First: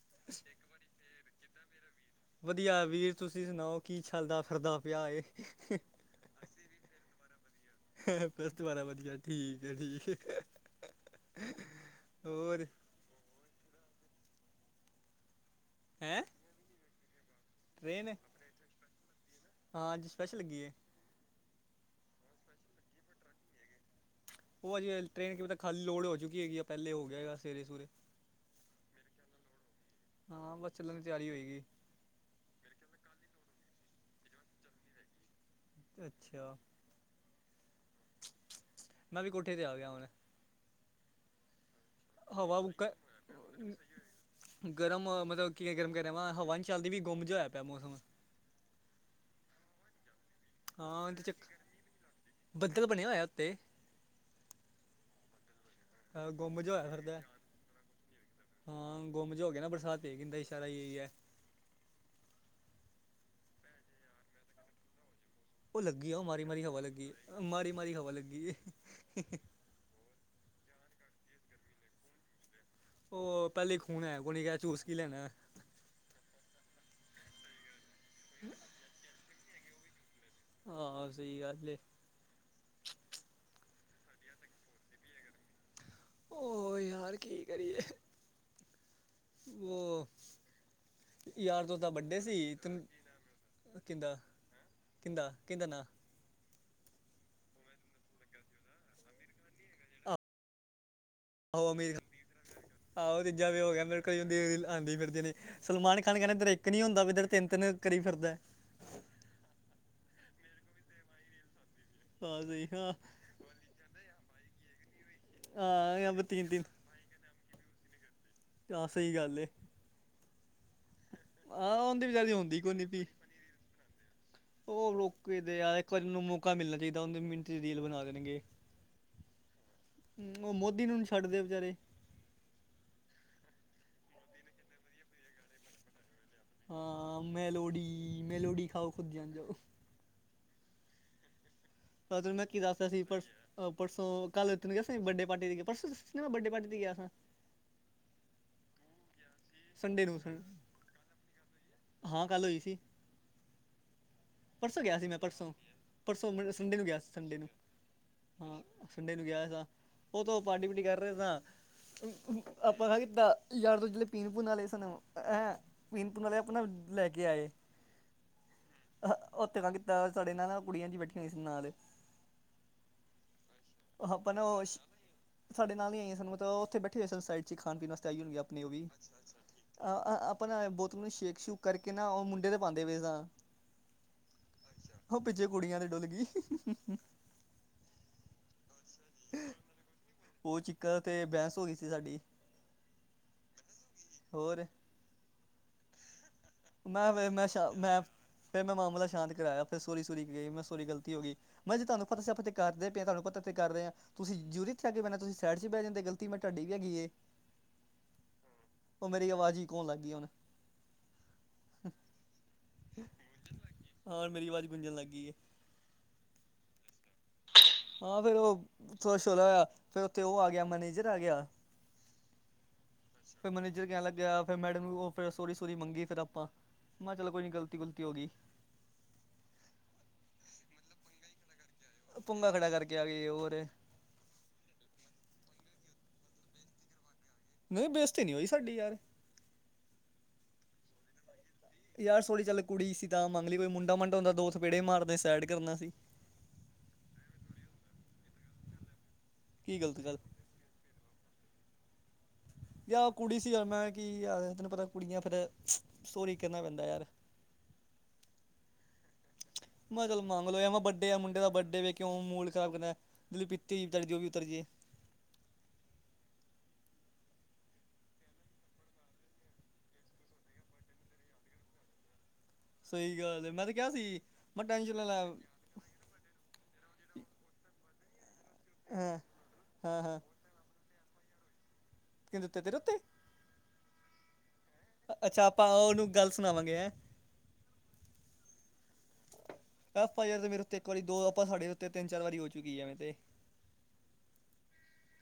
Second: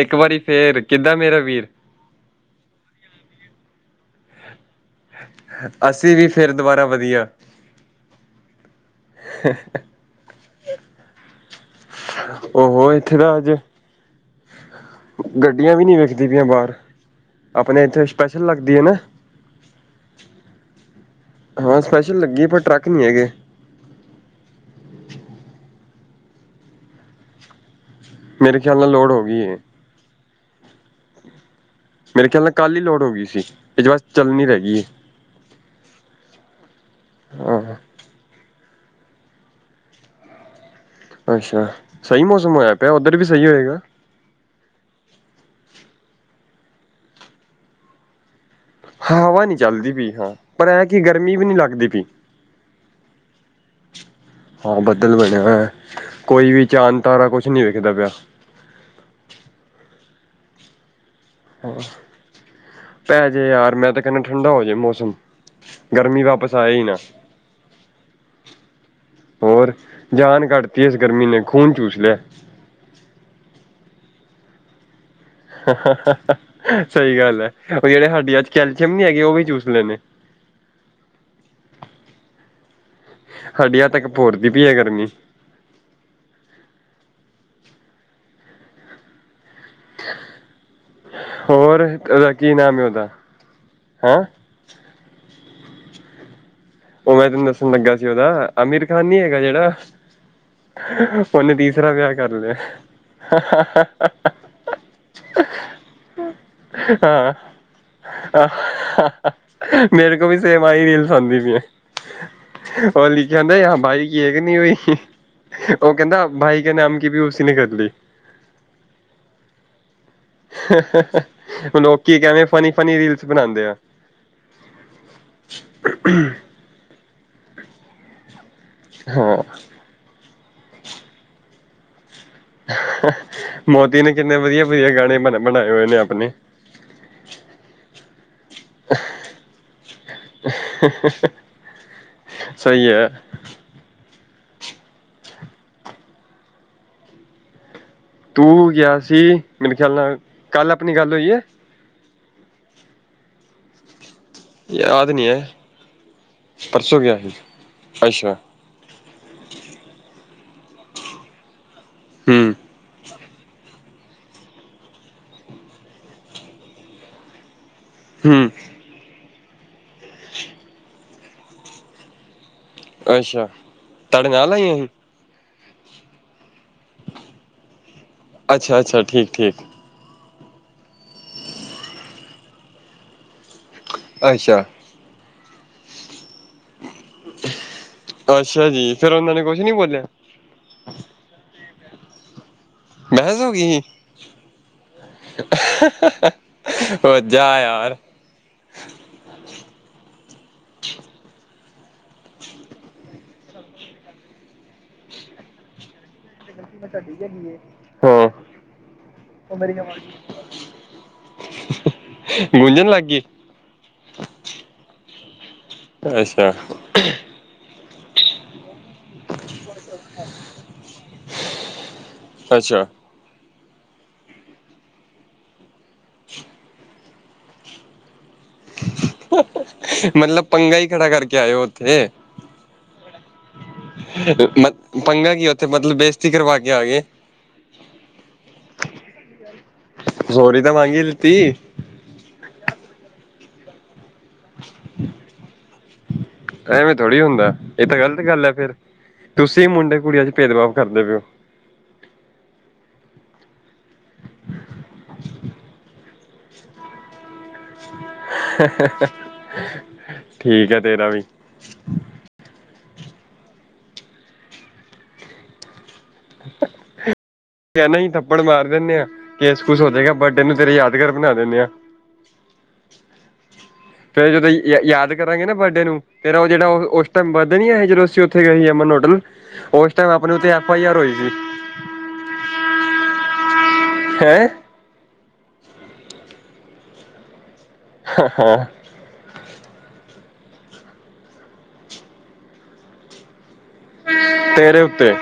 ਇੱਕ ਵਾਰੀ ਫੇਰ ਕਿੱਦਾਂ ਮੇਰਾ ਵੀਰ? ਵਧੀਆ ਵੀਰ ਤੁਸੀਂ ਸੁਣਾਓ, ਕੀ ਛੱਲਦਾ ਫਿਰਦਾ ਪਿਆ ਏ? ਅਸੀਂ ਵੀ ਫੇਰ ਦੁਬਾਰਾ ਵਧੀਆ ਬਸ ਦੁਬਾਰਾ ਵਧੀਆ ਠੀਕ ਐ ਠੀਕ। ਹੋਰ ਉਹ ਹੋ ਇੱਥੇ ਦਾ ਅੱਜ। ਗੱਡੀਆਂ ਵੀ ਨਈ ਹੈਂ ਵੇਖਦੀ ਪਿਆਂ ਬਾਹਰ ਆਪਣੇ ਇੱਥੇ ਟ੍ਰੇਨ ਸਪੈਸ਼ਲ ਲੱਗਦੀ ਏ ਨਾ। ਹਾਂ ਅੱਜ ਸਪੈਸ਼ ਲੱਗੀਏ। ਹਾਂ ਸਪੈਸ਼ਲ ਲੱਗੀ ਪਰ ਟਰੱਕ ਨੀ ਹੈਗੇ। ਉਹ ਅਜੇ ਟ੍ਰੇਨ ਕਿ ਪਤਾ ਖਾਲੀ ਲੋੜ ਹੋ ਚੁੱਕੀ ਹੈਗੀ ਆ, ਪਹਿਲੇ ਹੋ ਗਿਆ ਹੋਏਗਾ ਸਵੇਰੇ -ਸੁਵੇਰੇ। ਮੇਰੇ ਖਿਆਲ ਨਾਲ ਲੋੜ ਹੋ ਗਈ ਏ। ਹਾਂ ਬਸ ਚੱਲਣ ਦੀ ਤਿਆਰੀ ਹੋਏਗੀ। ਮੇਰੇ ਖਿਆਲ ਨਾਲ ਕੱਲ ਹੀ ਲੋੜ ਹੋ ਗਈ ਸੀ। ਇਹ ਜ ਬਸ ਚੱਲਣੀ ਰਹਿ ਗਈਏ। ਅੱਛਾ। ਆਹੋ ਮੈਂ ਵੀ ਕੋਠੇ ਤੇ ਆ ਗਿਆ ਹੁਣ। ਅੱਛਾ। ਸਹੀ ਮੌਸਮ ਹਵਾ ਹੋਇਆ ਬੁੱਕਾ ਪਿਆ ਉੱਧਰ ਵੀ ਸਹੀ ਹੋਏਗਾ। ਗਰਮ ਮਤਲਬ ਕੀਵੇ ਗਰਮ ਕਰ ਰਿਹਾ ਵਾਂ ਹਵਾ ਨ ਚੱਲਦੀ ਵੀ ਗੁੰਮ ਜ ਹੋਇਆ ਪਿਆ ਮੌਸਮ। ਹਾਂ ਹਵਾ ਨੀ ਚੱਲਦੀ ਪਈ ਹਾਂ। ਪਰ ਕਿ ਹਾਂ ਇਹ ਤੇ ਗਰਮੀ ਚਕ, ਵੀ ਨਹੀਂ ਲੱਗਦੀ ਪਈ ਬੱਦਲ ਬਣਿਆ ਹੋਇਆ ਉੱਤੇ। ਹਾਂ ਬੱਦਲ ਬਣਿਆ ਏ, ਕੋਈ ਗੁੰਮ ਵੀ ਜਿਹਾ ਹੋਇਆ ਚਾਦ ਫਿਰਦਾ ਤਾਰਾ ਕੁਛ ਨੀ ਵੇਖਦਾ ਪਿਆ। ਹਾਂ ਗੁੰਮ ਜਿਹਾ ਹੋ ਗਿਆ ਨਾ ਬਰਸਾਤ ਤੇ ਗੰਮ ਇਸ਼ਾਰਾ ਇਹ ਹੀ ਹੈ। ਪੈ ਜੇ ਯਾਰ ਮੈਂ ਤਾਂ ਕਹਿੰਦਾ ਠੰਡਾ ਹੋ ਜੇ ਮੌਸਮ। ਗਰਮੀ ਵਾਪਿਸ ਆਏ ਹੀ ਨਾ। ਮਾੜੀ-ਮਾੜੀ, ਹਵਾ ਲੱਗੀ ਏ। ਹੋਰ ਜਾਨ ਕੱਢਤੀ ਏ ਇਸ ਗਰਮੀ ਨੇ ਖੂਨ ਚੂਸ ਲਿਆ। ਉਹ ਪਹਿਲੇ ਖੂਨ ਹੈ ਕੋਨੀ ਚੂਸ ਕੀ ਲੈਣਾ। ਸਹੀ ਗੱਲ ਏ, ਉਹ ਜਿਹੜੇ ਸਾਡੀੇ ਅੱਜ ਕੈਲਸ਼ੀਅਮ ਨੀ ਹੈਗੇ ਉਹ ਵੀ ਚੂਸ ਲੈਣੇ। ਹਾਂ-ਹਾਂ ਸਹੀ ਗੱਲ ਏ। ਹੱਡੀਆਂ ਤੱਕ ਭੁਰਦੀ ਪਈ ਐ ਗਰਮੀ। ਹੋ ਯਾਰ ਕੀ ਕਰੀਏ? [inaudible] ਯਾਰ ਦੋਸਤ ਹੋਰ ਦਾ ਬੱਡੇ ਉਹਦਾ ਕੀ ਸੀ। ਨਾਮ ਹੈ ਤੈਨੂੰ ਉਹਦਾ ਹੈਂ ਕਹਿੰਦਾ-ਕਹਿੰਦਾ- ਕਿਹਿੰਦਾ ਨਾਂ। ਉਹ ਮੈਂ ਤੈਨੂੰ ਦੱਸਣ ਲੱਗਾ ਸੀ, ਉਹਦਾ ਅਮੀਰ ਖਾਨ ਨੀ ਹੈਗਾ ਜਿਹੜਾ। ਉਹਨੇ ਆਹੋ ਤੀਸਰਾ ਅਮੀਰ ਵਿਆਹ ਕਰ ਲਿਆ ਖਾਨ, ਆਹੋ ਤੀਜਾ ਵੀ ਹੋ ਗਿਆ। ਮੇਰੇ ਕੋਲ ਰੀਲ ਆਂਦੀ ਫਿਰਦੀ ਨੇ ਸਲਮਾਨ ਖਾਣ ਕਹਿੰਦਾ ਇੱ ਕੀ ਨੀ ਹੁੰਦਾ ਪਿਆ ਤੇਰੇ ਹਾਂ। ਤਿੰਨ-ਤਿੰਨ ਕਰੀ ਫਿਰਦਾ। ਮੇਰੇ ਕੋਲ ਵੀ ਸੇਮ ਆਈ ਰੀਲਸ ਆਂਦੀ ਪਿਆ। ਹਾਂ ਸਹੀ ਹਾਂ ਓਲੀ ਕਹਿੰਦਾ ਯਹਾਂ ਭਾਈ ਕੀ ਏਕ ਨੀ ਹੁਈ। ਉਹ ਹਾਂ ਕਹਿੰਦਾ ਤਿੰਨ ਤਿੰਨ ਭਾਈ ਕੇਹ ਨਾਮ ਕੀ ਵੀ ਉਸ ਨੇ ਕਰ ਲੀ। ਤਾਂ ਸਹੀ ਗੱਲ ਏ। ਆਹ ਉਹਦੀ ਲੋਕੀ ਵਿਚਾਰੀ ਕੇਨ ਗੇ ਹੁੰਦੀ ਕੋਈ ਨੀ ਫਨੀ-ਫਨੀ ਪੀ ਰੀਲਸ ਬਣਾਦੇ ਆ। ਉਹ ਲੋਕ ਦੇ ਯਾਰ ਇੱਕ ਵਾਰੀਨ ਨੂੰ ਮੌਕਾ ਮਿਲਣਾ ਚਾਹੀਦਾ। ਉਹ ਮਿਹਨਤ ਰੀਲ ਬਣਾ ਦੇਣਗੇ। ਹਾਂ। ਹੂੰ ਉਹ ਮੋਦੀ ਨੂੰ ਨ ਛੱਡਦੇ ਵਿਚਾਰੇ। ਮੋਦੀ ਨੇ ਕਿੰਨੇ ਵਧੀਆ-ਵਧੀਆ ਗਾਣੇ ਬਣ ਬਣਾਏ ਹੋਏ ਨੇ ਆਪਣੇ। ਹਾਂ, ਮੈਲੋਡੀ-ਮੈਲੋਡੀ ਖਾਓ ਖੁਦ ਜਾਣ ਜਾਓ। [inaudible] ਅਧ ਮੈਂ ਕੀ ਦੱਸਦਾ ਸਹੀ ਸੀ ਹੈ ਪਰ ਪਰਸੋਂ ਕੱਲ ਇ ਕਿਹਾ ਸੀ ਬੱਡੇ ਪਾਰਟੀ ਦੀ ਪਰਸੋਂ ਦੱਸਿਆ ਸੀ ਮੈਂ ਵੱਡੇ ਪਾਰਟੀ ਤੇ ਗਿਆ ਸਾਂ। ਤੂੰ ਗਿਆ ਸੀ, ਮੇਰੇ ਖਿਆਲ ਸੰਡੇ ਨੂੰ ਨਾਲ ਸੰ ਕੱਲ੍ਹ ਆਪਣੀ ਗੱਲ ਹੋਈ ਹਾਂ। ਹਾਂ, ਕੱਲ ਹੋਈ ਸੀ ਪਰਸੋਂ ਗਿਆ ਸੀ ਯਾਦ ਮੈਂ ਨਹੀਂ ਪਰਸੋਂ- ਹੈ ਪਰਸੋਂ। ਸੰਡੇ ਨੂੰ ਗਿਆ ਸੀ, ਸੰਡੇ ਨੂੰ ਅੱਛਾ ਸੰਡੇ ਨੂੰ ਗਿਆ ਸ, ਉਹ ਤੋਂ ਪਾਂਟੀ-ਪੀਟੀ ਕਰ ਰਹੇ ਸਾਂ ਹਮ ਆਪਾਂ ਖ ਕੀਤਾ ਯਾਰ ਤਾਂ ਜਿਹੜੇ ਪੀਣ-ਪਣ ਵਾਲੇ ਸਨ ਹੈਂ ਪੀਣ-ਪਣ ਵਾਲੇ ਆਪਣਾ ਲੈ ਕੇ ਆਏ ਹਮ। ਉੱਥੇ ਕ ਕੀਤਾ ਸਾਡੇ ਨਾਲ ਨਾ ਕੁੜੀਆਂ ਚ' ਬੈਠੀਆਂ ਸੀ ਨਾਲ। ਅੱਛਾ ਉਹ ਤੁਹਾਡੇ ਆਪਨ ਨਾਲ ਆਈਆਂ ਸ਼ ਸੀ ਸਾਡੇ ਨਾਲ ਹੀ ਆਈ ਸਾਨੂੰ ਮਤਲਬ ਉੱਥੇ ਬੈਠੇ ਹੋਏ ਸਾਈਡ 'ਚ ਖਣੀਣ ਵਾਸਤੇ, ਆਈ ਹੋਣਗ ਆਪਣੇ ਉਹ ਅੱਛਾ ਵੀ ਅੱਛਾ ਠੀਕ ਠੀਕ ਆਹ ਆਪਣਾ ਬੋਤਲ ਨੂੰ ਕ ਸ਼ੇਕ ਸ਼ੂਕ ਕਰਕੇ ਨਾ ਉਹ ਮੁੰਡੇ ਤੇ ਪਾਉਂਦੇ ਪੇ ਸਾ ਅੱਛਾ। ਉਹ ਪਿੱਛੇ ਕੁੜੀਆਂ ਤੇ ਡੁੱਲ ਗਈੱ ਅੱਛਾ ਜੀ, ਫੇਿਰ ਉਹਨਾਂ ਨੇ ਕੁਛ ਨੀ ਬੋਲਿਆ-' ਉਹ ਚਿੱਕਨ ਤੇ ਬਹਿਸ ਹੋ ਗਈ ਸੀ ਸਾਡੀ ਬਹਿਸ ਹੋ ਗਈ ਸੀ ਹੋਰ ਮੈਂ ਫ ਮੈਂ ਸ਼ ਜਾ ਯਾਰ ਮੈਂ ਫਿਰ ਮੈਂ ਮਾਮਲਾ ਸ਼ਾਂਤ ਕਰਾਆ, ਫਿਰ ਸੋਹਰੀ ਸੋਰੀ ਗਈ, ਮੈਂ ਸੋਹਰੀ ਗਲਤੀ ਹੋ ਗਈ ਮੈਂ ਜੀ ਤਾਂਨੂੰ ਪਤਾ ਸੀ ਫਤਿਹ ਕਰਦੇ ਪਏ ਤੁਹਾਨੂੰ ਪਤਾ ਤੇ ਕਰਦੇ ਆ ਤੁਸੀਂ ਜੂਰੂਰੀ ਇੱਥੇਆਕੇ ਬੈਣਾ ਸੀ, ਤੁਸੀਂ ਸਾਈਡ ਚ ਬਹਿ ਜਾਂਦੇ। ਮੈਂ ਤੁਹਾਡੀ ਵੀ ਹੈਗੀ ਏ ਹਸ। ਉਹ ਮੇਰੀ ਆਵਾਜ਼ ਹੀ ਗੁੰਜਨ ਲੱਗ ਗਈ ਉਹਨੂੰ। ਗੁੰਜਣ ਲੱਗ ਗਈਏ। ਹਾਂ, ਮੇਰੀ ਆਵਾਜ਼ ਗੁੰਜਣ ਲੱਗ ਗਈ। ਅੱਛਾ। ਹਾਂ ਫੇਰ ਉਹ ਥੋ੍ਹਾ-ਛੋਰਾ ਹੋਇਆ, ਫੇਰ ਉੱਥੇ ਉਹ ਆ ਗਿਆ ਮੈਨੇਜਰ ਆ ਗਿਆ [unintelligible] ਅੱਛਾ। ਫੇਰ ਮੈਨੇਜਰ ਕਹਿਣ ਲੱਗਿਆ ਫਿਰ ਮੈਡਮ ਨੂੰ ਉਹ ਫਿਰ ਸੋਰੀ ਸੋਰੀ ਮੰਗੀ ਫਿਰ ਆਪਾਂ। ਮੈਂ ਚੋ ਕੋਈ ਨਹੀਂ ਗਲਤੀ-ਗਲਤੀ ਹੋ ਗਈ। ਮਤਲਬ ਪੰਗਾ ਹੀ ਖੜਾ ਕਰਕੇ ਆਏ ੳਥੇ ਪੁੰਗਾ ਖੜਾ ਕਰਕੇ ਆ ਗਏ, ਹੋਰ। ਪੰਗਾ ਕੀ ਉੱਥੇ, ਮਤਲਬ ਬੇਇਜ਼ਤੀ ਕਰਵਾ ਕੇ ਆ ਗਏ। ਨਹੀਂ ਬੇਸਤੀ ਨਹੀਂ ਹੋਈ ਸਾਡੀ ਯਾਰ ਸੋਰੀ ਤਾਂ ਮੰਗ ਈ ਲੀਤੀ। ਯਾਰ ਸੌਰੀ ਚੱਲ, ਕੁੜੀ ਸੀ ਤਾਂ ਮੰਗ ਲਈ ਮੈਂ ਕੋਈ ਮੁੰਡਾ-ਮੰਡਾ ਹੁੰਦਾ ਦੋ ਥਪੇੜੇ ਮਾਰਦੇ ਸਾਈਡ ਕਰਨਾ ਸੀ। ਐਵੇਂ ਥੋੜ੍ਹੀ ਹੁੰਦਾ, ਇਹ ਤਾਂ ਗ਼ਲਤ ਗੱਲ ਹ ਫਿਰ, ਤੁਸੀਂ ਕੀ ਮੁੰਡੇ ਗ਼ਲਤ ਗੱਲ ਕੁੜੀਆਂ ਚ ਭੇਦਭਾਵ ਕਰਦੇ ਪੲਏ ਹੋ ਯ ਕੁੜੀ ਸੀ ਯ ਮੈਂ ਕਿ ਯ ਤੈਨੂੰ ਪਤਾ ਕੁੜੀਆਂ ਫੇਿਰ ਸੋਰੀ ਕਹਿੰਨਾ ਪੈਂਦਾ ਯਾਰ ਮ ਚਲ ਮੰਗ ਲਓ ਠੀਕ ਐ ਹੈ ਤੇਰਾ ਬਡੇ ਆ ਵੀ ਮੁੰਡੇ ਦਾ ਬਡੇ ਵੇਖ ਕਿਉਂ ਮੂੜ ਖਰਾਬ ਕਰਨਾ, ਪੀਤੀ ਜੋ ਵੀ ਉਤਰ ਜਾਏ [inaudible] ਕਹਿਣਾ ਹੀ ਥੱਪੜ ਮਾਰ ਦਿੰਦੇ ਹਾਂ, ਕੇਸ ਕੁਸ ਹੋ ਜਾਵੇਗਾ ਬਡੇ ਨੂੰ ਤੇਰੇ ਯਾਦਗਾਰ ਬਣਾ ਦਿੰਨੇ ਆ ਸਹੀ ਗੱਲ ਮੈਂ ਤੇ ਕਿਹਾ ਸੀ, ਮੈਂ ਕਿਹਾ ਟੈਨਸ਼ਨ ਨਾ ਲੈ ਲੈ ਵੱਡੇ ਨੂੰ ਤੇਰਾ ਉਹ ਜਿਹੜਾ ਉਹ ਉਸ ਟਾਈਮ ਬਡੇ ਜਦੋਂ ਅਸੀਂ ਉੱਥੇ ਗਏ ਸੀ ਅਮਨ ਹਾਂ ਹੋਟਲ, ਉਸ ਟਾਈਮ ਹਾਂ-ਹਾਂ ਆਪਣੇ ਐਫ ਆਈ ਆਰ ਹੋ ਸੀ ਕਿਦੇ ੳਤੇ ਤੇਰੇ ੳਤੇੇ ਹੈਂ ਅੱਛਾ ਆਪਾਂ ਉਹਨੂੰ ਗੱਲ ਸੁਨਾਵਾਂਗੇ, ਹੈ ਹਾਂ- ਹਾਂ ਐਫ ਆਈ ਆਰ ਤੇ ਮੇਰੇ ਉੱਤੇ ਇੱਕ ਵਾਰੀ ਦੋ ਆਪਾ ਸਾਡੇ ਉੱਤੇ ਤਿੰਨ ਚਾਰ ਵਾਰੀ ਹੋ ਚੁੱਕੀ ਹੈ ਐਵੇਂ ਤੇ ਤੇਰੇ ਉੱਤੇ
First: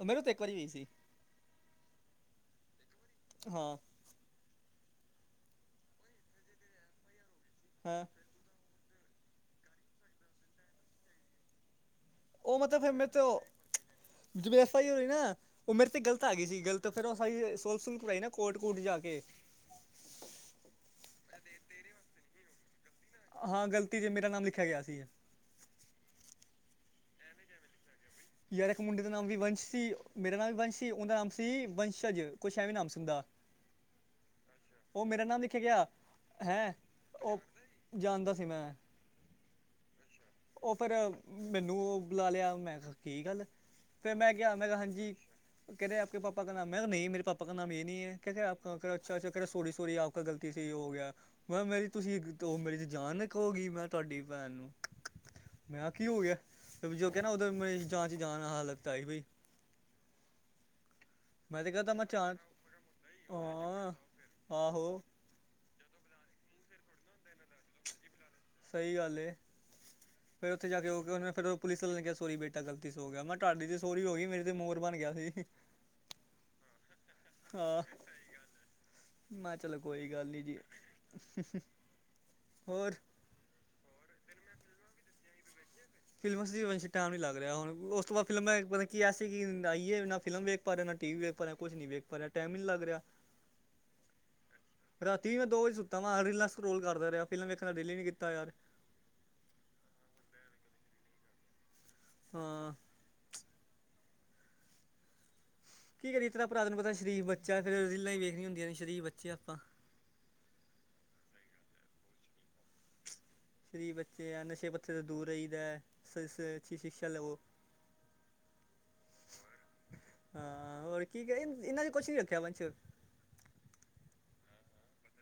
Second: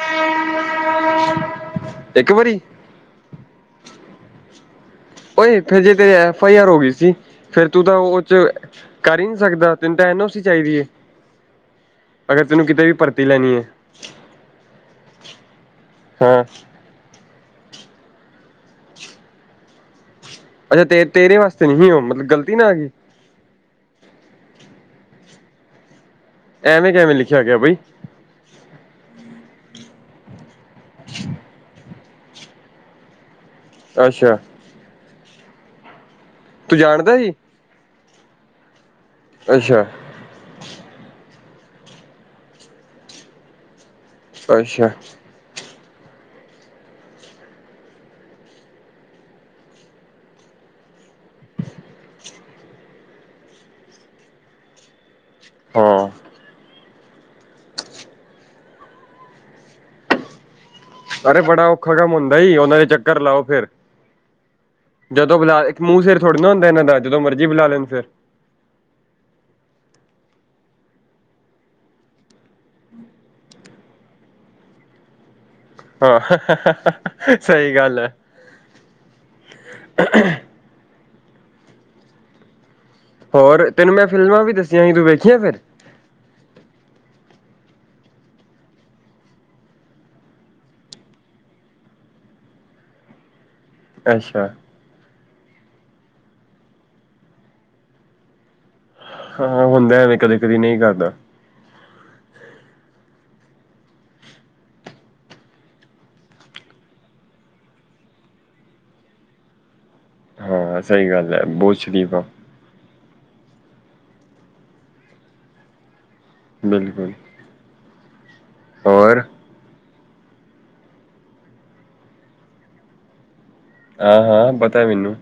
ਉਹ ਮੇਨੂੰ ਤੇ ਇੱਕ ਵਾਰੀ ਵੀ ਸੀ ਇੱਕ ਵਾਰੀ ਹਾਂ ਓਹੇ ਫੇਿਰ ਜੇ ਤੇਰੀ ਐਫ ਆਈ ਆਰ ਹੋ ਗਈ ਸੀ, ਫੇਿਰ ਤੂੰ ਤਾਂ ਹਾਂ ਉਹ ਕਰ ਹੀ ਨਹੀ ਸਕਦਾ ਤੈਨ ਤਾਂ ਐਨ ਓ ਸੀ ਚਾਹੀਦੀ ਹੈ ਅਗਰ ਉਹ ਤੈਨੂੰ ਮਤਲਬ ਕਿਤੇ ਫਿਰ ਵੀ ਮੇਰੇ ਭਰਤੀ ਲੈਣੀ ਹੈ ਤੇ ਜਿਵੇ ਏਫ ਆਈ ਨਾ ਉਹ ਮੇਰੇ ਤੇ ਗ਼ਲਤ ਆ ਹਾਂ ਗਈ ਸੀ ਗ਼ਲਤ ਤੇ ਫੇਿਰ ਉਹ ਸਹੀ ਸੁਲ ਸੁਲ ਪੜਾਈ ਨਾ ਕੋਟ ਕੁਟ ਜਾ ਕੇ ਅੱਛਾ ਤੇ ਤੇਰੇ ਵਾਸਤੇ ਨਹੀਂ ਸੀ ਉਹ ਮਤਲਬ ਗਲਤੀ ਨਾ ਆ ਗਈ ਹਾਂ ਗਲਤੀ ਜ ਮੇਰਾ ਨਾਮ ਲਿਖਿਆ ਗਿਆ ਸੀ ਐਵੇਂ ਕਿਵੇਂ ਲਿਖਿਆ ਗਿਆ ਬਈ ਯਾਰ ਇਕ ਮੁੰਡੇ ਦਾ ਨਾਮ ਵੀ ਵੰਸ਼ ਸੀ, ਮੇਰਾ ਨਾਮ ਵੀ ਵੰਸ਼ ਸੀ, ਉਹਦਾ ਨਾਮ ਸੀ ਵੰਸ਼ਜ ਕੁਛ ਐ ਵੀ ਨਾਮ ਸੁਨਦਾ ਅੱਛਾ। ਉਹ ਮੇਰਾ ਨਾਮ ਲਿਖ ਕੇ ਗਿਆ, ਹੈਂ ਤੂੰ ਜਾਣਦਾ ਸੀ ਉਹ ਜਾਣਦਾ ਸੀ ਮੈਂ। ਅੱਛਾ। ਉਹ ਫੇਰ ਮੈਨੂੰ ਉਹ ਬੁਲਾ ਲਿਆ ਮੈਂ ਕਿਹਾ ਕੀ ਗੱਲ ਆ। ਫਿਰ ਮੈਂ ਗਿਆ, ਮੈਂ ਕਿਹਾ ਅੱਛਾ ਹਾਂਜੀ। ਕੈਂਦੇ ਆਪਕੇ ਪਾਪਾ ਕਾ ਨਾਮ, ਮੈਂ ਨਹੀਂ ਮੇਰੇ ਪਾਪਾ ਕਾ ਨਾਮ ਇਹ ਨੀ ਐ, ਕੈਂਦੇ ਆਪ ਅੱਛਾ ਅੱਛਾ ਕੈਂਦੇ ਸੋਰੀ ਸੋਰੀ ਆਪ ਗ਼ਲਤੀ ਸੇ ਹੋ ਗਿਆ, ਮੈਂ ਕਿਹਾ ਮੇਰੀ ਤੁਸੀਂ ਉਹ ਮੇਰੀ ਜਾਨ ਖੋ ਗਈ, ਮੈਂ ਕਿਹਾ ਤੁਹਾਡੀ ਭੈਣ ਨੂੰ। ਮੈਂ ਕਿਹਾ ਕੀ ਹਾਂ ਹੋ ਗਿਆ ਜੋ ਕਹਿ ਨਾ ਉਧਰ ਮਰੇ ਜਾਂ ਚ ਜਾਣ ਹਾਲਤ ਤਾਂ ਆਈ ਬਈ ਅਰੇ ਮੈਂ ਬੜਾ ਤੇ ਕਹਤਾ ਔਖਾ ਮੈਂ ਕੰਮ ਚਾਂ ਹੁੰਦਾ ਈ ਉਹਨਾਂ ਦੇ ਚੱਕਰ ਲਾਓ ਫੇਿਰ ਹਾਂ ਆਹੋ ਜਦੋਂ ਬੁਲਾ ਇੱਕ ਮੂੰਹ ਸਿਰ ਥੋੜੇੀ ਹੁੰਦਾ ਇਹਨਾਂ ਦਾ ਜਦੋਂ ਮਰਜ਼ੀ ਬੁਲਾ ਲੈਨ ਫੇਰ ਸਹੀ ਗੱਲ ਫੇਿਰ ਉੱਥੇ ਜਾ ਕੇ ਉਹਨੇ ਫਿਰਰ ਪੁਲਿਸ ਵੱਲ ਨੇ ਕਿਹਾ ਸੋਰੀ ਬੇਟਾ ਗਲਤੀ ਸੇ ਹੋ ਗਿਆ, ਮੈਂ ਤੁਹਾਡੀ ਤੇ ਸੋਰੀ ਹੋ ਗਈ ਮੇਰੇ ਤੇ ਮੋਰ ਬਣ ਗਿਆ ਸੀ ਹ ਹਾ ਮੈਂ ਚਲ ਕੋਈ ਗੱਲ ਨੀ ਜੀ ਹੋਰ ਹੋਰ ਤੈਨੂੰ ਮੈਂ ਫਿਲਮਾਂ ਵੀ ਦੱਸੀਆਂ ਸੀ ਤੂੰ ਵੇਖੀਆਂ ਫਿਰ ਫਿਲਮ ਟਾਈਮ ਨਹੀਂ ਲੱਗ ਰਿਹਾ ਹੁਣ ਉਸ ਤੋਂ ਬਾਅਦ ਫਿਲਮਾਂ ਮਤਲਬ ਕੀ ਐ ਸੀ ਕਿ ਆਈਏ ਨਾ ਫਿਲਮ ਵ ਪਾ ਰਿਹਾ ਨਾ ਟੀਵੀ ਵੇਖ ਪਾ ਰਿਹਾ ਕੁਛ ਵੇਖ ਪਾ ਰਿਹਾ ਟੈਮ ਹੀ ਨਹੀਂ ਲੱਗ ਰਿਹਾ ਅੱਛਾ ਰਾਤੀ ਵੀ ਮੈਂ ਦੋ ਵਜੇ ਸੁੱਤਾ ਵਾਂ ਰੀਲਾਂ ਸਕਰੋਲ ਕਰਦਾ ਰਿਹਾ ਫਿਲਮ ਵੇਖਣ ਦਾ ਦਿਲ ਹੀ ਨਹੀਂ ਕੀਤਾ ਯਾਰ ਹਾਂ ਹੁੰਦਾ ਐਵੇਂ ਕਦੇ ਕਦੀ ਨਹੀਂ ਕਰਦਾ ਹਾ। ਕੀ ਕਰੀਏ ਤੇਰਾ ਭਰਾ ਤੈਨੂੰ ਪਤਾ ਸ਼ਰੀਫ ਬੱਚਾ, ਫਿਰ ਰੀਲਾਂ ਹੀ ਵੇਖੀਆਂ ਹੁੰਦੀਆਂ ਨੇ ਸ਼ਰੀਫ ਬੱਚੇ ਆਪਾਂ। ਹਾਂ, ਸਹੀ ਗੱਲ ਐ ਬਹੁਤ ਸ਼ਰੀਫ ਆ। ਸ਼ਰੀਫ਼ ਬੱਚੇ ਆ, ਨਸ਼ੇ ਪੱਤੇ ਤੇ ਦੂਰ ਰਹੀਦਾ। ਅੱਛੀ ਅੱਛੀ ਸ਼ਿਕਸ਼ਾ ਬਿਲਕੁਲ ਲਵੋ। ਹੋਰ? ਹਾਂ, ਹੋਰ ਕੀ ਕਿਹਾ ਇਹਨਾਂ ਚ ਕੁਛ ਨੀ ਰੱਖਿਆ ਵੰਸ਼। ਹਾਂ ਹਾਂ ਪਤਾ ਏ ਮੈਨੂੰ।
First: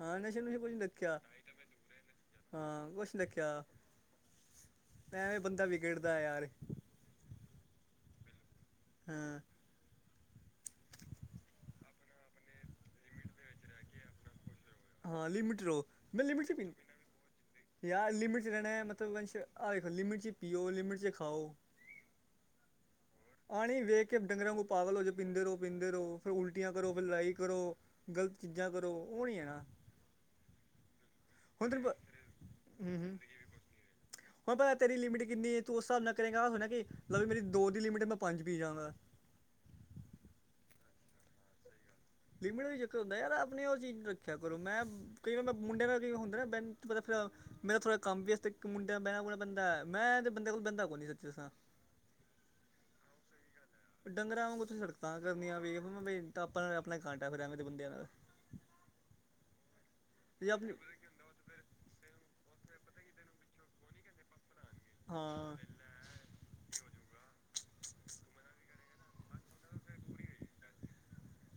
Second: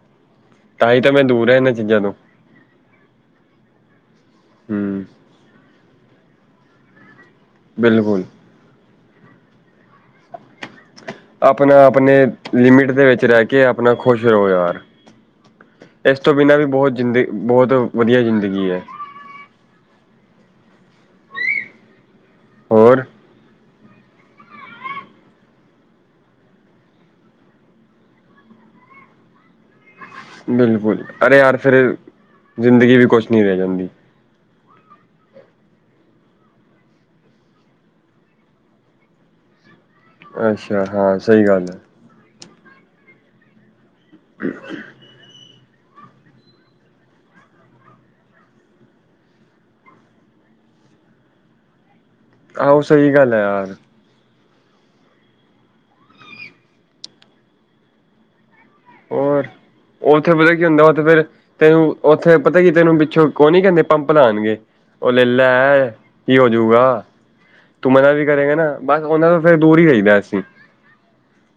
ਹਾਂ, ਨਸ਼ੇ ਨੁਸ਼ੇ ਕੁਛ ਨੀ ਤਾਂ ਹੀ ਤਾਂ ਰੱਖਿਆ। ਮੈਂ ਦੂਰ ਹੈ ਇਹਨਾਂ ਚੀਜ਼ਾਂ ਤੋਂ ਹਾਂ, ਕੁਛ ਨੀ ਰੱਖਿਆ, ਹਮ ਐਵੇਂ ਬੰਦਾ ਵਿਗੜਦਾ ਯਾਰ। ਬਿਲਕੁਲ। ਹਾ। ਆਪਣਾ ਆਪਣੇ ਲਿਮਿਟ ਦੇ ਵਿੱਚ ਰਹਿ ਕੇ ਆਪਣਾ ਖੁਸ਼ ਰਹੋ ਯਾਰ। ਹਾਂ ਲਿਮਿਟ ਰਹੋ ਇਸ ਮੈਂ ਤੋਂ ਲਿਮਿਟ ਚ ਬਿਨਾਂ ਵੀ ਪੀਣਾ ਬਹੁਤ ਜਿੰਦ ਬਹੁਤ ਯਾਰ ਵਧੀਆ ਲਿਮਿਟ ਚ ਜ਼ਿੰਦਗੀ ਐ। ਰਹਿਣਾ ਵੰਸ਼ ਇਕ ਲਿਮਟ ਚ ਪੀਓ ਲਿਮਟ ਚ ਖਾਓ। ਹੋਰ? ਆਣੀ ਵੇਖ ਕੇ ਡੰਗਰਾਂ ਵਾਂਗੂੰ ਪਾਗਲ ਹੋ ਜੇ, ਪੀਂਦੇ ਰਹੋ ਪੀਂਦੇ ਰਹੋ, ਫਿਰ ਉਲਟੀਆਂ ਕਰੋ, ਫਿਰ ਲੜਾਈ ਕਰੋ। ਗ਼ਲਤ ਚੀਜ਼ਾਂ ਕਰੋ, ਉਹੀ ਆ ਨਾ। ਬਿਲਕੁਲ, ਅਰੇ ਯਾਰ ਹੁਣ ਤੈਨੂੰ ਫਿਰ ਪ ਜ਼ਿੰਦਗੀ ਹੂੰ ਹੂੰ ਵੀ ਕੁਛ ਨਹੀਂ ਰਹਿ ਜਾਂਦੀ। ਹੁਣ ਪਤਾ ਤੇਰੀ ਲਿਮਿਟ ਕਿੰਨੀ ਏ ਤੂੰ ਉਸ ਹਿਸਾਬ ਨਾਲ ਕਰੇਗਾ, ਆ ਥੋੜੀ ਨਾ ਕਿ ਮੇਰੀ ਦੋ ਦੀ ਲਿਮਿਟ ਮੈਂ ਪੰਜ ਪੀ ਜਾਵਾਂਗਾ। ਅੱਛਾ, ਹਾਂ ਸਹੀ ਗੱਲ। ਲਿਮਿਟ ਦਾ ਵੀ ਚੱਕਰ ਹੁੰਦਾ, ਯਾਰ ਆਪਣੇ ਉਹ ਚੀਜ਼ ਰੱਖਿਆ ਕਰੋ। ਮੈਂ ਕਈ ਵਾਰ ਮੈਂ ਮੁੰਡਿਆਂ ਨਾਲ ਕਈ ਹੁੰਦੇ ਨਾ ਬਹਿਣ ਖਲੋਣ ਫਿਰ ਮੇਰਾ ਥੋੜ੍ਹਾ ਕੰਮ ਵੀ ਇਸ ਇੱਕ ਮੁੰਡਿਆਂ ਨਾਲ ਬਹਿਣਾ ਬੂਹਣਾ ਪੈਂਦਾ, ਮੈਂ ਇਹੋ ਜਿਹੇ ਬੰਦੇ ਕੋਲ ਬਹਿੰਦਾ ਕੋਈ ਨੀ ਸੱਚੀ ਦੱਸਾਂ। ਆਹੋ ਸਹੀ ਗੱਲ ਐ ਯਾਰ। ਡੰਗਰਾਂ ਵਾਂਗੂੰ ਉੱਥੇ ਹਰਕਤਾ ਕਰਨੀਆਂ ਪੀ ਕੇ, ਆਪਾ ਤੇ ਆਪਣਾ ਖਾਣ ਬਹਿ ਪੈਣਾ ਬੰਦਿਆਂ ਨਾਲ। ਹੋਰ, ਉੱਥੇ ਜੇ ਪਤਾ ਕੀ ਆਪਣੀ ਹੁੰਦਾ, ਉੱਥੇ ਫੇਰ ਤੈਨੂੰ ਉੱਥੇ ਪਤਾ ਕੀ ਤੈਨੂੰ ਪਿੱਛੋਂ ਉਹ ਨੀ ਕਹਿੰਦੇ, ਪੰਪ ਲਾਉਣਗੇ ਉਹ ਲੈ ਹਾਂ ਲੈ। ਕੀ ਹੋਜੂਗਾ ਤੂੰ ਮਨਾ ਵੀ ਕਰੇਗਾ ਨਾ ਬਸ ਉਹਨਾਂ ਤੋਂ ਫਿਰ ਦੂਰ ਹੀ ਰਹੀਦਾ ਅਸੀਂ,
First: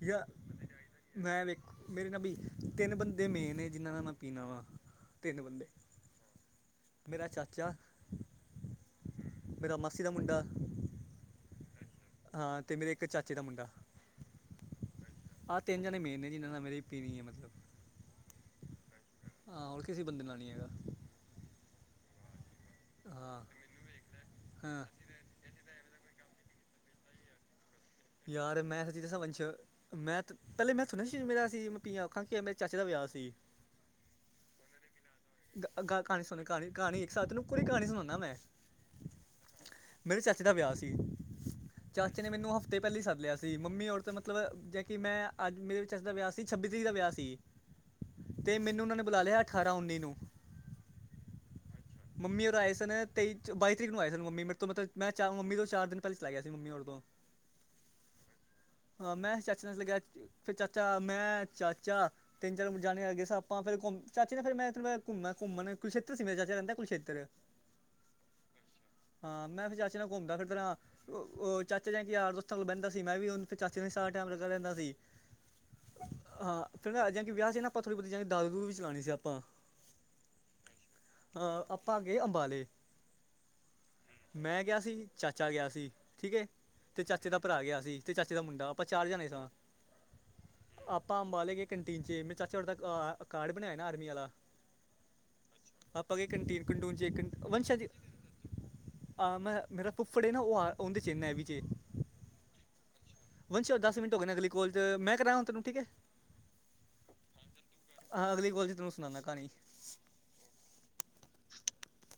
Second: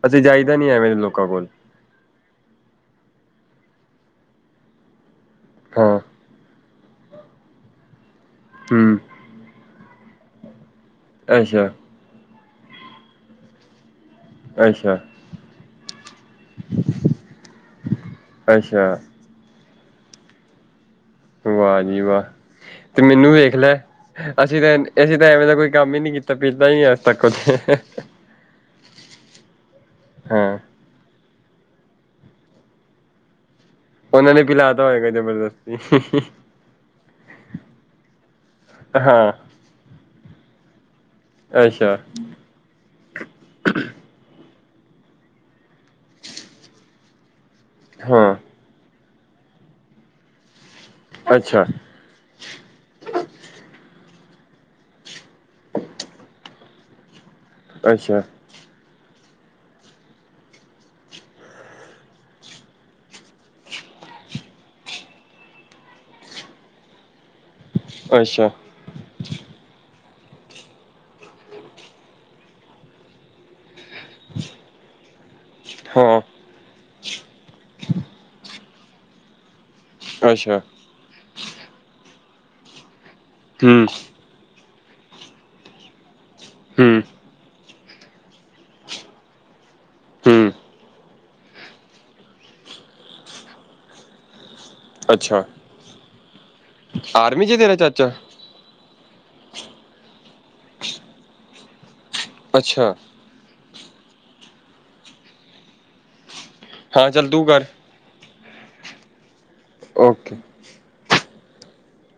ਜਾਂ ਅਸੀਂ ਜਾਈਦਾ ਨਹੀਂ ਐਵੇਂ ਲੋਕਾਂ ਮੈਂ ਕੋਲ। ਵੇਖ ਮੇਰੇ ਤਾਂ ਬਈ ਤਿੰਨ ਬੰਦੇ ਮੇਨ ਨੇ ਜਿਹਨਾਂ ਦਾ ਨਾ ਪੀਣਾ ਵਾ। ਤਿੰਨ ਬੰਦੇ, ਹਾਂ ਮੇਰਾ ਚਾਚਾ ਹਮ। ਮੇਰਾ ਮਾਸੀ ਦਾ ਮੁੰਡਾ ਅੱਛਾ। ਹਾਂ ਤੇ ਮੇਰੇ ਇੱਕ ਚਾਚੇ ਦਾ ਮੁੰਡਾ। ਅੱਛਾ, ਆਹ ਤਿੰਨ ਜਣੇ ਮੇਨ ਨੇ ਜਿਹਨਾਂ ਨਾਲ ਮੇਰੀ ਪੀਣੀ ਆ ਮਤਲਬ। ਅੱਛਾ। ਹਾਂ, ਹੋਰ ਕਿਸੇ ਬੰਦੇ ਨਾਲ ਨਹੀਂ ਹੈਗਾ। ਵਾਹ ਜੀ ਵਾਹ! ਤੇ ਮੈਨੂੰ ਹਾਂ ਵੇਖ ਲੈ, ਅਸੀਂ ਤਾਂ ਹਾਂ ਅਸੀਂ ਤਾਂ ਐਵੇਂ ਦਾ ਕੋਈ ਕੰਮ ਹੀ ਨੀ ਕੀਤਾ ਪੀਤਾ ਹੀ ਆ ਨਹੀਂ ਅੱਜ ਤੱਕ ਕੁਛ। ਯਾਰ ਮੈ ਸੱਚੀ ਦੱਸਾ ਵੰਸ਼, ਮੈ ਹਾਂ ਪਹਿਲੇ ਮੈਂ ਨਸੀ [inaudible] ਮੇਰਾ ਸੀ ਕੀ ਆਖਾਂ ਕਿ ਮੇਰੇ ਚਾਚੇ ਦਾ ਵਿਆਹ ਸੀ। ਉਹਨਾਂ ਨੇ ਪਿਲਾ ਤਾ ਹੋਏਗਾ ਗ ਗ ਜਬਰਦਸਤੀ। ਕਹਾਣੀ ਸੁਣ ਕਹਾਣੀ ਕਹਾਣੀ ਇੱਕ ਸਾਥ ਨੂੰ ਪੂਰੀ ਕਹਾਣੀ ਸੁਣਾਉਦਾ ਮੈਂ ਹਾ। ਮੇਰੇ ਚਾਚੇ ਦਾ ਵਿਆਹ ਸੀ। ਅੱਛਾ ਚਾਚੇ ਨੇ ਮੈਨੂੰ ਤੇ ਪਹਿਲੇ ਹੀ ਸੱਦ ਲਿਆ ਸੀ, ਮੰਮੀ ਹੋਰੀ ਤੇ ਮਤਲਬ ਜਿਵੇਂ ਕਿ ਮੈਂ ਅੱਜ ਮੇਰੇ ਚਾਚੇ ਦਾ ਵਿਆਹ ਸੀ, ਛੱਬੀ ਤਰੀਕ ਦਾ ਵਿਆਹ ਸੀ। ਹਾਂ ਤੇ ਮੈਨੂੰ ਉਨ੍ਹਾਂ ਨੇ ਬੁਲਾ ਲਿਆ, ਅਠਾਰਾਂ ਉੱਨੀ ਨੂੰ। ਅੱਛਾ। ਮੰਮੀ ਔਰਾਂ ਆਏ ਸਨ ਤੇਈ ਬਾਈ ਤਰੀਕ ਨੂੰ ਆਏ ਸਨ। ਮੰਮੀ ਮੇਰੇ ਤੋਂ ਮਤਲਬ ਮੈਂ ਚਾਰ ਮੰਮੀ ਤੋਂ ਚਾਰ ਦਿਨ ਪਹਿਲੇ ਚਲਾ ਗਿਆ ਸੀ ਮੰਮੀ ਹੋਰਾਂ ਤੋਂ ਅੱਛਾ। ਹਾਂ, ਮੈਂ [unintelligible] ਲੱਗਿਆ ਫੇਰ ਚਾਚਾ ਮੈਂ ਚਾਚਾ ਤਿੰਨ ਚਾਰ ਜਾਣੇ ਆ ਗਏ ਸਾਂ ਆਪਾਂ ਫੇਰ ਘੁੰਮ ਚਾਚੇ ਨੇ ਫੇਰ ਮੈਂ ਘੁੰਮਣਾ ਘੁੰਮਣ ਕੁਰਕਸ਼ੇਤਰ ਰਹਿੰਦਾ ਸੀ ਮੇਰਾ ਚਾਚਾ ਕੁਰਕਸ਼ੇਤਰ। ਅੱਛਾ। ਹਾਂ ਮੈਂ ਫਿਰ ਚਾਚੇ ਨਾਲ ਘੁੰਮਦਾ ਫਿਰਦਾ ਉਹ ਚਾਚੇ ਦਾ ਕਿ ਯਾਰਾਂ ਦੋਸਤਾਂ ਨਾਲ ਬਹਿੰਦਾ ਸੀ ਮੈਂ ਵੀ ਉਹ ਚਾਚੇ ਨੂੰ ਸਾਰਾ ਟਾਈਮ ਲੱਗਾ ਰਹਿੰਦਾ ਸੀ। ਹਾਂ ਫਿਰ ਅੱਗੇ ਜਾ ਕੇ ਵਿਆਹ ਸੀ ਨਾ ਆਪਾਂ ਥੋੜ੍ਹੀ ਬਹੁਤੀ ਦਾਰੂ ਦੂਰੂ ਵੀ ਚਲਾਣੀ ਸੀ ਆਪਾਂ। ਅੱਛਾ। ਹਾਂ ਆਪਾਂ ਆ ਗਏ ਅੰਬਾਲੇ ਹਮ। ਮੈਂ ਗਿਆ ਸੀ ਚਾਚਾ ਗਿਆ ਸੀ ਠੀਕ ਏ। ਹੂੰ ਤੇ ਚਾਚੇ ਦਾ ਭਰਾ ਗਿਆ ਸੀ ਤੇ ਚਾਚੇ ਦਾ ਮੁੰਡਾ ਆਪਾਂ ਚਾਰ ਜਾਣੇ ਸਾਂ। ਹੂੰ ਆਪਾਂ ਅੰਬਾਲੇ ਗਏ ਕੰਟੀਨ ਚ ਮੇਰੇ ਚਾਚੇ ਹੋਰੀ ਦਾ ਕਾਰਡ ਬਣਿਆ ਨਾ ਆਰਮੀ ਵਾਲਾ। ਅੱਛਾ। ਆਪਾਂ ਗਏ ਕੰਟੀਨ ਕੰਟੂਨ ਚੇ ਇਕ ਆਰਮੀ ਚ ਵੰਸ਼ ਤੇਰਾ ਜ ਚਾਚਾ ਆ ਮੇਰਾ ਫੁਫੜ ਹੈ ਨਾ ਉਹ ਆ ਉਹਦੇ ਚ ਹੈ ਨੇਵੀ ਚ ਹੈ। ਅੱਛਾ। ਵੰਸ਼ ਦੱਸ ਮਿੰਟ ਹੋ ਗਏ ਨੇ ਅਗਲੀ ਕੋਲ ਮੈਂ ਕਰਾਂ ਉਹ ਤੈਨੂੰ ਠੀਕ ਹੈ? ਹਾਂ ਚੱਲ ਤੂੰ ਕਰ। ਹਾਂ ਅਗਲੀ ਕਾਲ ਚ' ਤੂੰ ਸੁਣਾਉਦਾ ਕਹਾਣੀ। ਓਕੇ। [unintelligible]